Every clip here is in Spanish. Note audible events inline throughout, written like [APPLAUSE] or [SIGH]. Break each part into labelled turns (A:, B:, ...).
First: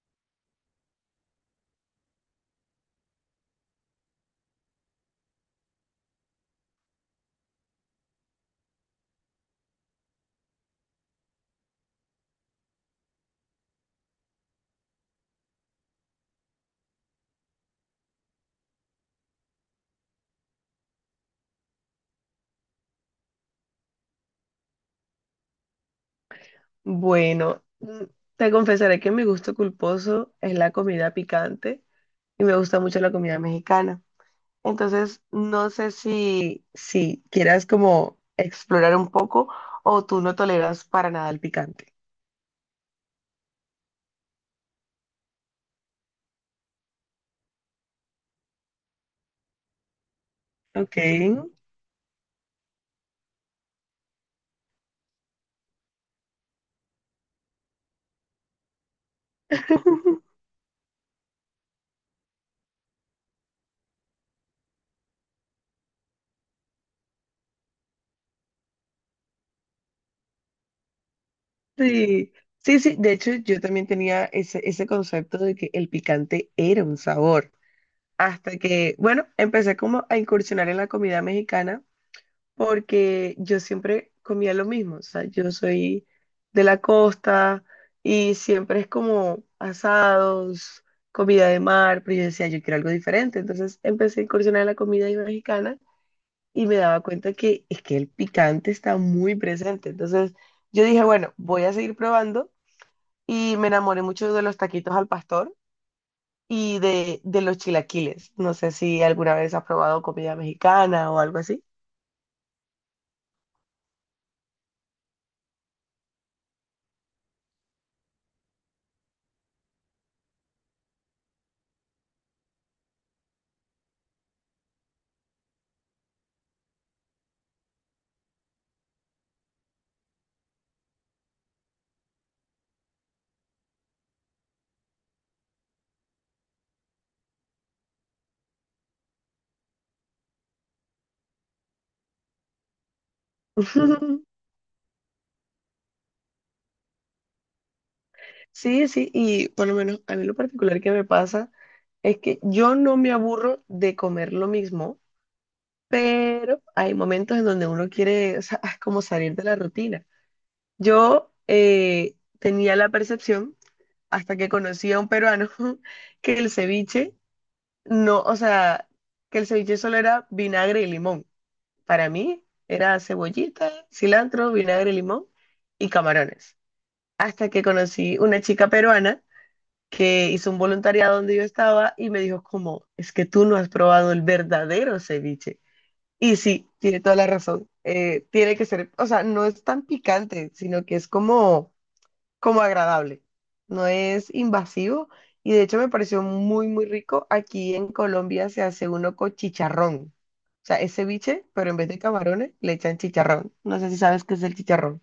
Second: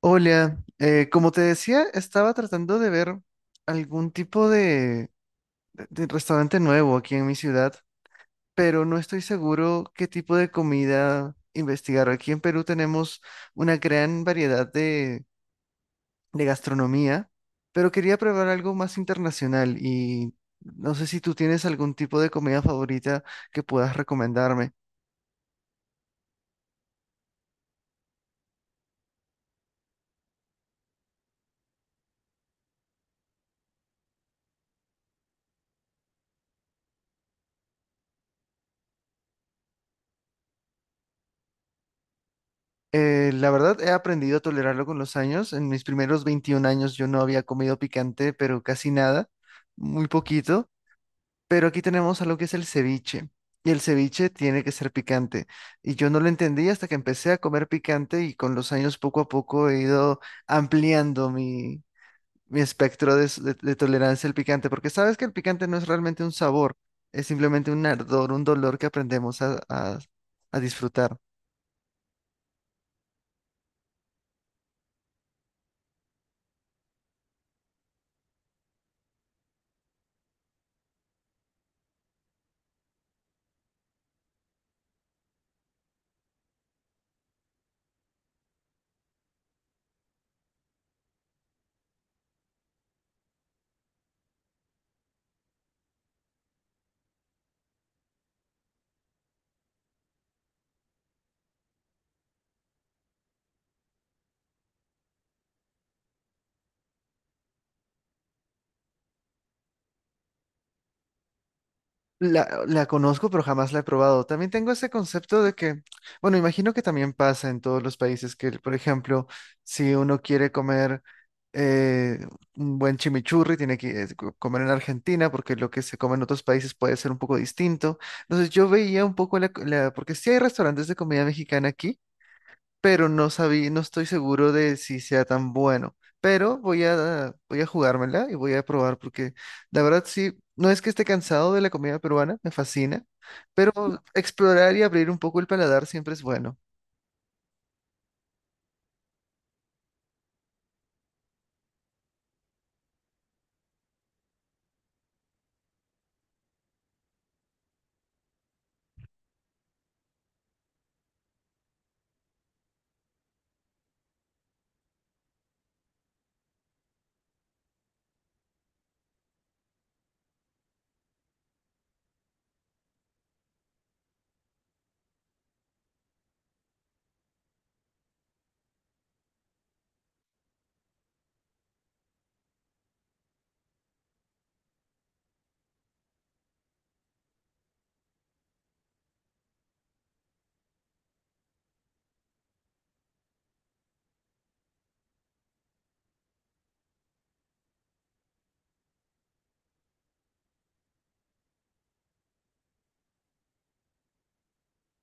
A: Hola, como te decía, estaba tratando de ver algún tipo de restaurante nuevo aquí en mi ciudad, pero no estoy seguro qué tipo de comida investigar. Aquí en Perú tenemos una gran variedad de gastronomía, pero quería probar algo más internacional y no sé si tú tienes algún tipo de comida favorita que puedas recomendarme.
B: Bueno, te confesaré que mi gusto culposo es la comida picante y me gusta mucho la comida mexicana. Entonces, no sé si quieras como explorar un poco o tú no toleras para nada el picante.
A: La verdad, he aprendido a tolerarlo con los años. En mis primeros 21 años yo no había comido picante, pero casi nada, muy poquito.
B: Ok.
A: Pero aquí tenemos algo que es el ceviche. Y el ceviche tiene que ser picante. Y yo no lo entendí hasta que empecé a comer picante y con los años poco a poco he ido
B: [LAUGHS]
A: ampliando mi espectro de tolerancia al picante, porque sabes que el picante no es realmente un sabor, es simplemente un ardor, un dolor que aprendemos a disfrutar.
B: Sí, sí, sí. De hecho, yo también tenía ese concepto de que el picante era un sabor. Hasta que, bueno, empecé como a incursionar en la comida mexicana porque yo siempre comía lo mismo, o sea, yo soy de la costa y siempre es como asados, comida de mar, pero yo decía, yo quiero algo diferente, entonces empecé a incursionar en la comida mexicana y me daba cuenta que es que el picante está muy presente, entonces yo dije, bueno, voy a seguir probando y me enamoré mucho de los taquitos al pastor. Y de los chilaquiles. No sé si alguna vez has probado comida mexicana o algo así.
A: La conozco, pero jamás la he probado. También tengo ese concepto de que, bueno, imagino que también pasa en todos los países que, por ejemplo, si uno quiere comer eh, un buen chimichurri, tiene que comer en Argentina, porque lo que se come en otros países puede ser un poco distinto. Entonces yo veía un poco porque sí hay restaurantes de comida mexicana aquí, pero no sabía, no estoy seguro de si sea tan bueno. Pero voy a jugármela y voy a probar porque la verdad sí, no es que esté cansado de la comida peruana, me fascina, pero
B: [LAUGHS]
A: explorar y abrir un poco el paladar siempre es bueno.
B: Sí, sí, y por lo menos a mí lo particular que me pasa es que yo no me aburro de comer lo mismo, pero hay momentos en donde uno quiere, o sea, [LAUGHS] como salir de la rutina. Yo tenía la percepción, hasta que conocí a un peruano, [LAUGHS] que el ceviche no, o sea, que el ceviche solo era vinagre y limón. Para mí era cebollita, cilantro, vinagre, limón y camarones. Hasta que conocí una chica peruana que hizo un voluntariado donde yo estaba y me dijo como, es que tú no has probado el verdadero ceviche. Y sí, tiene toda la razón. Tiene que ser, o sea, no es tan picante, sino que es como, como agradable. No es invasivo y de hecho me pareció muy, muy rico. Aquí en Colombia se hace uno con chicharrón. O sea, es ceviche, pero en vez de camarones le echan chicharrón. No sé si sabes qué es el chicharrón.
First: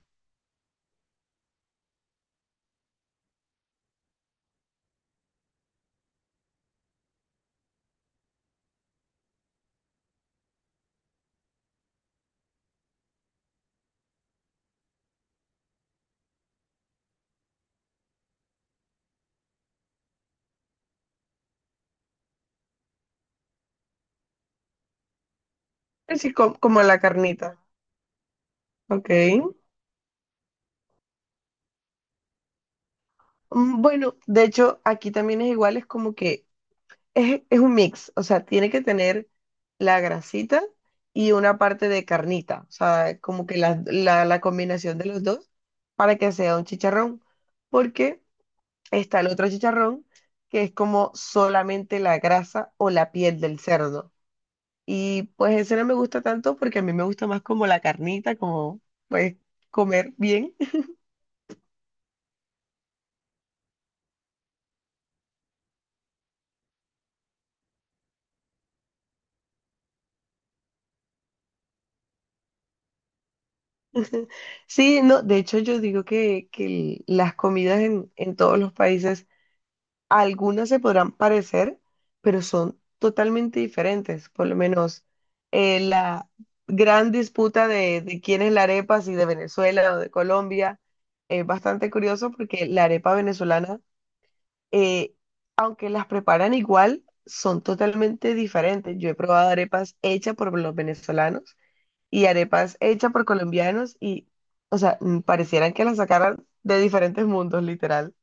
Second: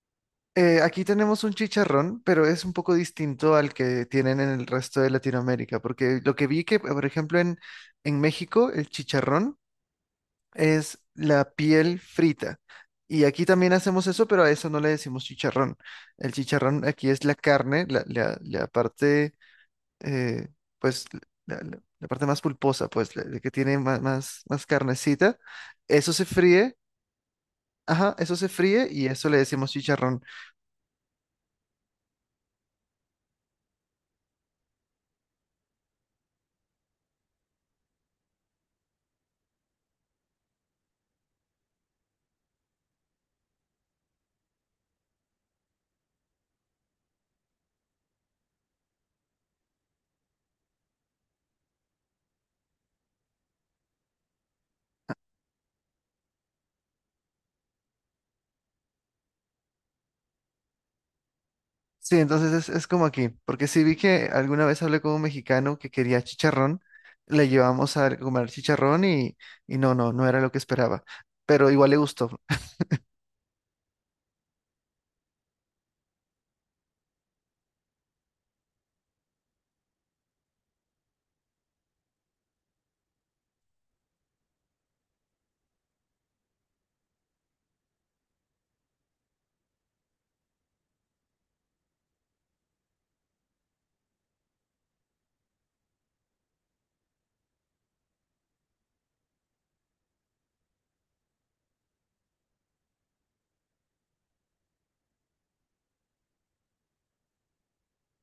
A: Aquí tenemos un chicharrón, pero es un poco distinto al que tienen en el resto de Latinoamérica, porque lo que vi que, por ejemplo, en México, el chicharrón es la piel frita. Y aquí también hacemos eso, pero a eso no le decimos chicharrón. El chicharrón aquí es la carne, la parte, eh, pues, la parte más pulposa, pues, la que tiene más, más, más carnecita. Eso
B: Es
A: se
B: así como,
A: fríe,
B: como la carnita.
A: ajá, eso se fríe y
B: Ok.
A: eso le decimos chicharrón.
B: Bueno, de hecho, aquí también es igual, es como que es un mix, o sea, tiene que tener la grasita y una parte de carnita, o sea, como que la combinación de los dos para que sea un chicharrón, porque está el otro chicharrón que es como solamente la grasa o la piel del cerdo. Y pues ese no me gusta tanto porque a mí me gusta más como la carnita, como pues comer bien.
A: Sí, entonces es como aquí, porque sí vi que alguna vez hablé con un mexicano que quería chicharrón, le llevamos a comer chicharrón y, no era lo que esperaba, pero igual le gustó.
B: Sí, no, de hecho yo digo que, las comidas en todos los países, algunas se podrán parecer, pero son totalmente diferentes. Por lo menos la gran disputa de quién es la arepa, si de Venezuela o de Colombia, es bastante curioso porque la arepa venezolana, eh, aunque las preparan igual, son totalmente diferentes. Yo he probado arepas hechas por los venezolanos y arepas hechas por colombianos y, o sea, parecieran que las sacaran de diferentes mundos, literal.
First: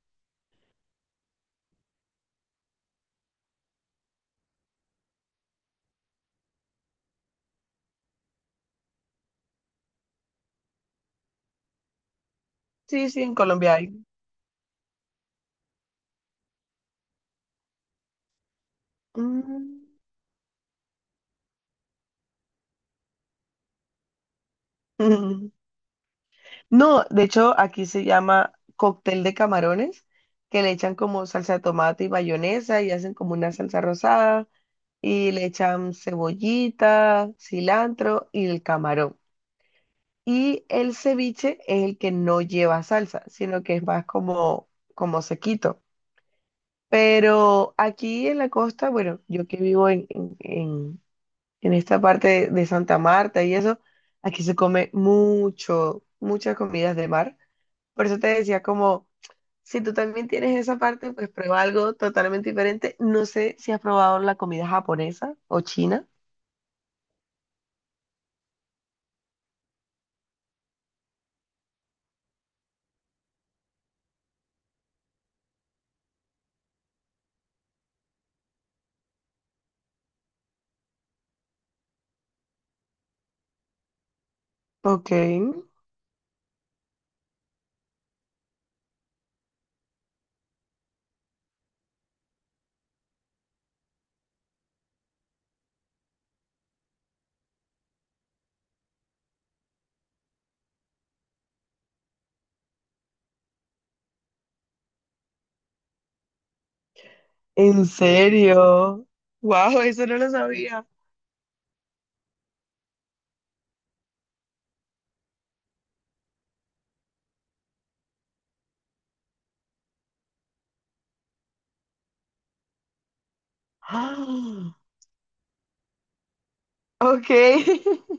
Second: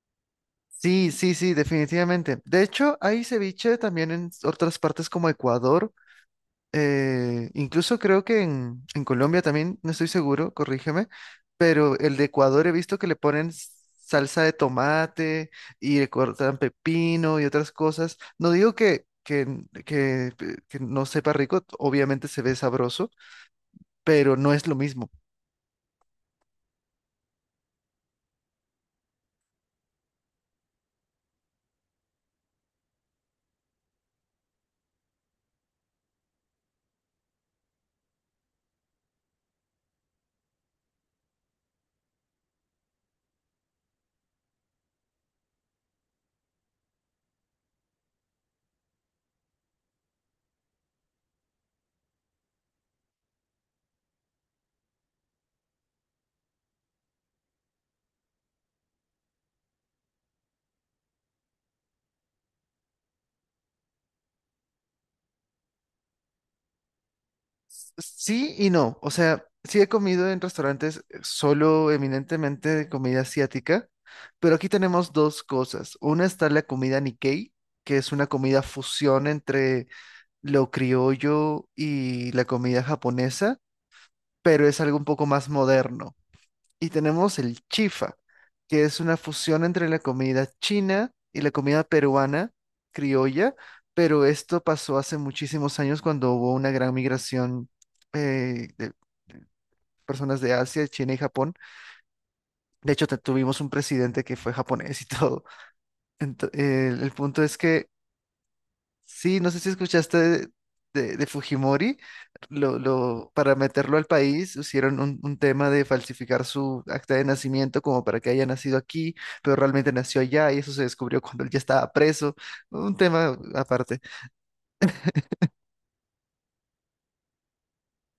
A: Sí, sí, sí, definitivamente. De hecho, hay ceviche también en otras partes como Ecuador. Incluso creo que en Colombia también, no estoy seguro, corrígeme, pero el de Ecuador he visto que
B: Sí,
A: le
B: sí, en
A: ponen
B: Colombia hay.
A: salsa de tomate y le cortan pepino y otras cosas. No digo
B: Mm.
A: que, que no sepa rico, obviamente se ve sabroso, pero no es lo mismo.
B: [LAUGHS] No, de hecho, aquí se llama cóctel de camarones, que le echan como salsa de tomate y mayonesa y hacen como una salsa rosada y le echan cebollita, cilantro y el camarón. Y el ceviche es el que no lleva salsa, sino que es más como, como sequito. Pero aquí en la costa, bueno, yo que vivo en esta parte de Santa Marta y eso, aquí se come mucho, muchas comidas de mar. Por eso te decía como, si tú también tienes esa parte, pues prueba algo totalmente diferente. No sé si has probado la comida japonesa o china.
A: Sí y no. O sea, sí he comido en restaurantes solo eminentemente de comida asiática, pero aquí tenemos dos cosas. Una está la comida Nikkei, que es una comida fusión entre lo criollo y la comida japonesa, pero es algo un
B: Ok.
A: poco más moderno. Y tenemos el chifa, que es una fusión entre la comida china y la comida peruana, criolla, pero esto pasó hace muchísimos años cuando hubo una gran migración eh, de de personas de Asia, China y Japón. De hecho, tuvimos un presidente que fue japonés y [LAUGHS] todo. El punto es
B: ¿En
A: que...
B: serio?
A: Sí, no sé si
B: Wow, eso
A: escuchaste
B: no lo sabía.
A: de Fujimori. Para meterlo al país hicieron un tema de falsificar su acta de nacimiento como para que haya nacido aquí, pero realmente nació allá y eso se descubrió cuando él ya estaba preso, un tema aparte.
B: [GASPS] Ah, ok. [LAUGHS]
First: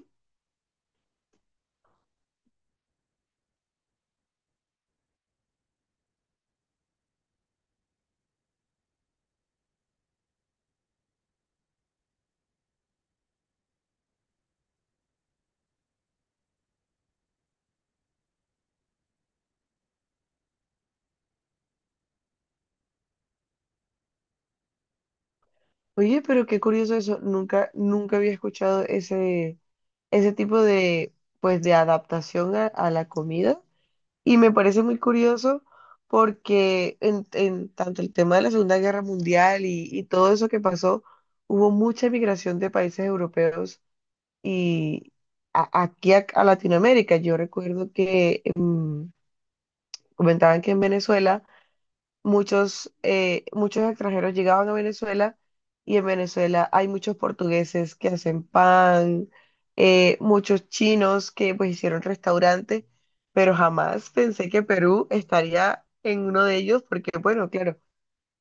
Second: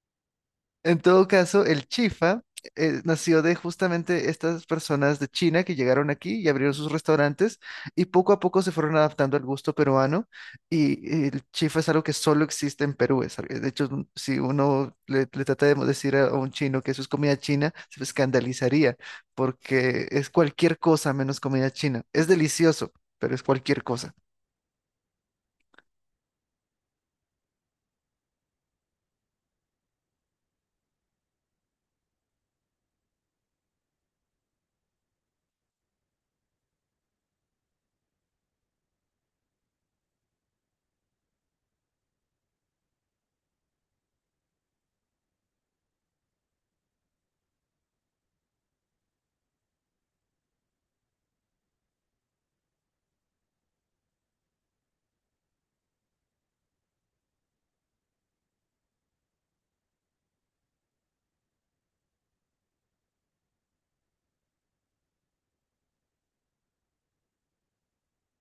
A: En todo caso, el chifa nació de justamente estas personas de China que llegaron aquí y abrieron sus restaurantes y poco a poco se fueron adaptando al gusto peruano, y el chifa es algo que solo existe en Perú. De hecho, si uno le, le trata de decir a un chino que eso es comida china, se escandalizaría porque es cualquier cosa menos comida china. Es delicioso, pero es cualquier cosa.
B: Oye, pero qué curioso eso. Nunca, nunca había escuchado ese, ese tipo de, pues, de adaptación a la comida. Y me parece muy curioso porque en tanto el tema de la Segunda Guerra Mundial y todo eso que pasó, hubo mucha migración de países europeos y aquí a Latinoamérica. Yo recuerdo que comentaban que en Venezuela muchos, muchos extranjeros llegaban a Venezuela y en Venezuela hay muchos portugueses que hacen pan, muchos chinos que pues hicieron restaurantes, pero jamás pensé que Perú estaría en uno de ellos porque, bueno, claro.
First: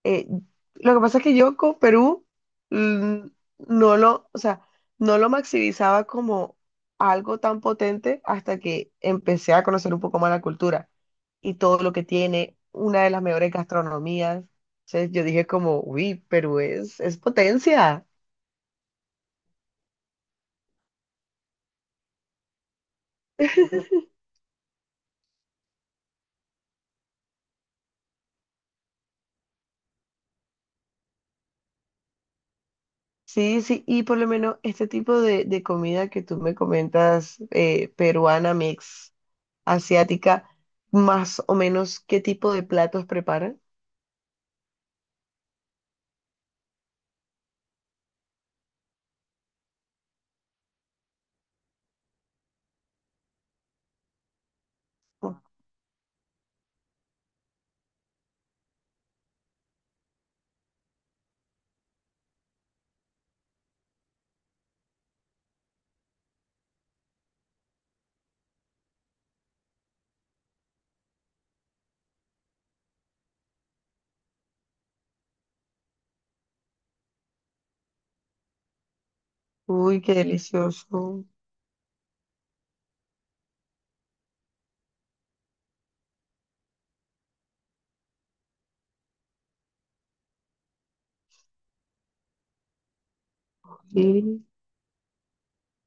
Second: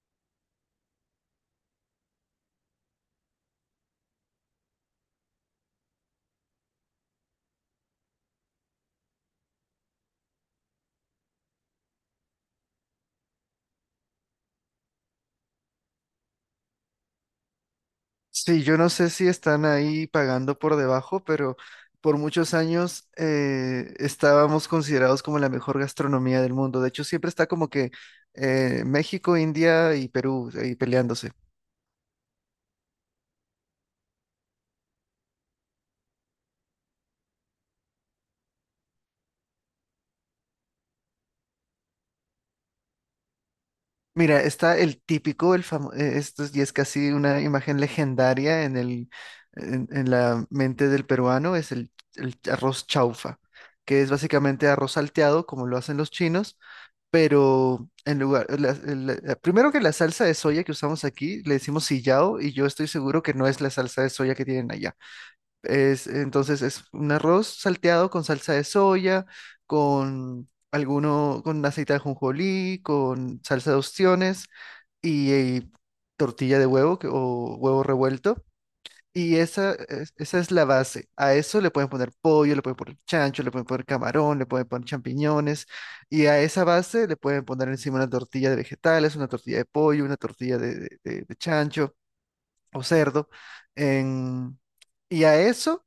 B: Eh, lo que pasa es que yo con Perú mm, no lo, o sea, no lo maximizaba como algo tan potente hasta que empecé a conocer un poco más la cultura y todo lo que tiene, una de las mejores gastronomías. Entonces yo dije como, uy, Perú es potencia.
A: Sí, yo no sé si están ahí pagando por debajo, pero por muchos años estábamos considerados como la mejor gastronomía del mundo. De hecho, siempre está como que México, India y Perú ahí peleándose.
B: Sí, sí, y por lo menos este tipo de comida que tú me comentas, peruana, mix, asiática, más o menos, ¿qué tipo de platos preparan?
A: Mira, está el típico, el famoso, esto es- y es casi una imagen legendaria en en la mente del peruano, es el arroz chaufa, que es básicamente arroz salteado, como lo hacen los chinos, pero en lugar, primero que la salsa de soya que usamos aquí le decimos sillao y yo estoy seguro que no es la salsa de soya que tienen allá. Entonces es un arroz salteado con salsa de soya, con alguno, con aceite de ajonjolí, con salsa de ostiones y, tortilla de huevo, o huevo revuelto. Y
B: Uy, qué
A: esa es la base.
B: delicioso.
A: A eso le pueden poner pollo, le pueden poner chancho, le pueden poner camarón, le pueden poner champiñones. Y a esa base le pueden poner encima una tortilla de vegetales, una tortilla de pollo, una tortilla de chancho o cerdo.
B: Sí.
A: en- Y a eso,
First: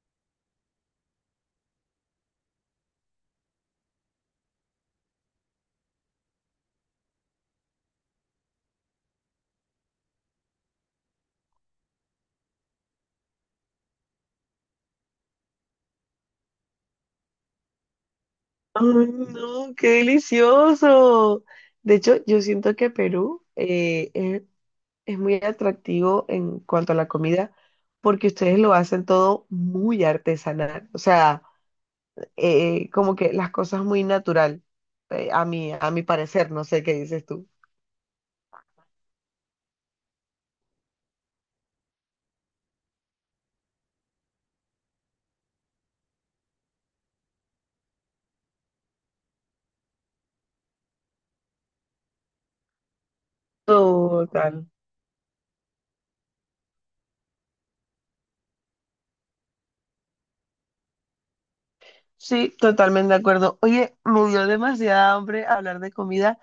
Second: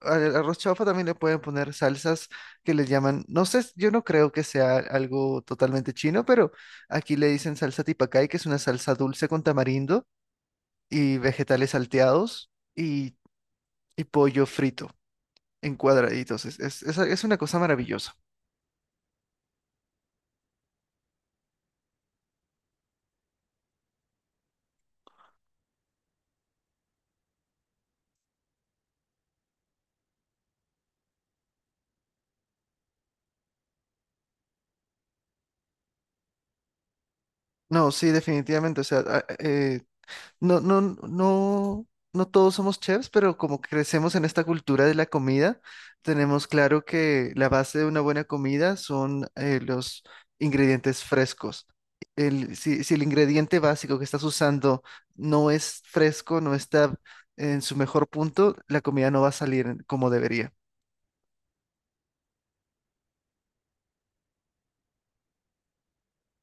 A: al arroz chaufa también le pueden poner salsas que le llaman, no sé, yo no creo que sea algo totalmente chino, pero aquí le dicen salsa tipacay, que es una salsa dulce con tamarindo y vegetales salteados. Y pollo frito en cuadraditos. Es una cosa maravillosa.
B: Ay, no, qué delicioso. De hecho, yo siento que Perú es muy atractivo en cuanto a la comida porque ustedes lo hacen todo muy artesanal. O sea, como que las cosas muy natural, a mí, a mi parecer, no sé qué dices tú.
A: No, sí, definitivamente. O sea, no, no, no, no todos somos chefs, pero como crecemos en esta cultura de la comida, tenemos claro que la base de una buena comida son los ingredientes frescos. Si, si el ingrediente básico que estás
B: Total.
A: usando no es fresco, no está en su mejor punto, la comida no va a salir como debería.
B: Sí, totalmente de acuerdo. Oye, me dio demasiada hambre hablar de comida.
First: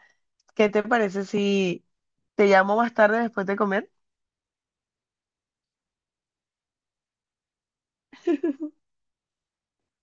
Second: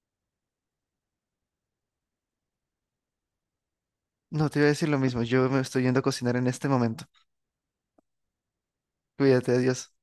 B: ¿Qué te parece si te llamo más tarde después de comer?
A: No, te iba a decir lo mismo. Yo me estoy yendo a cocinar en este momento. Cuídate, adiós.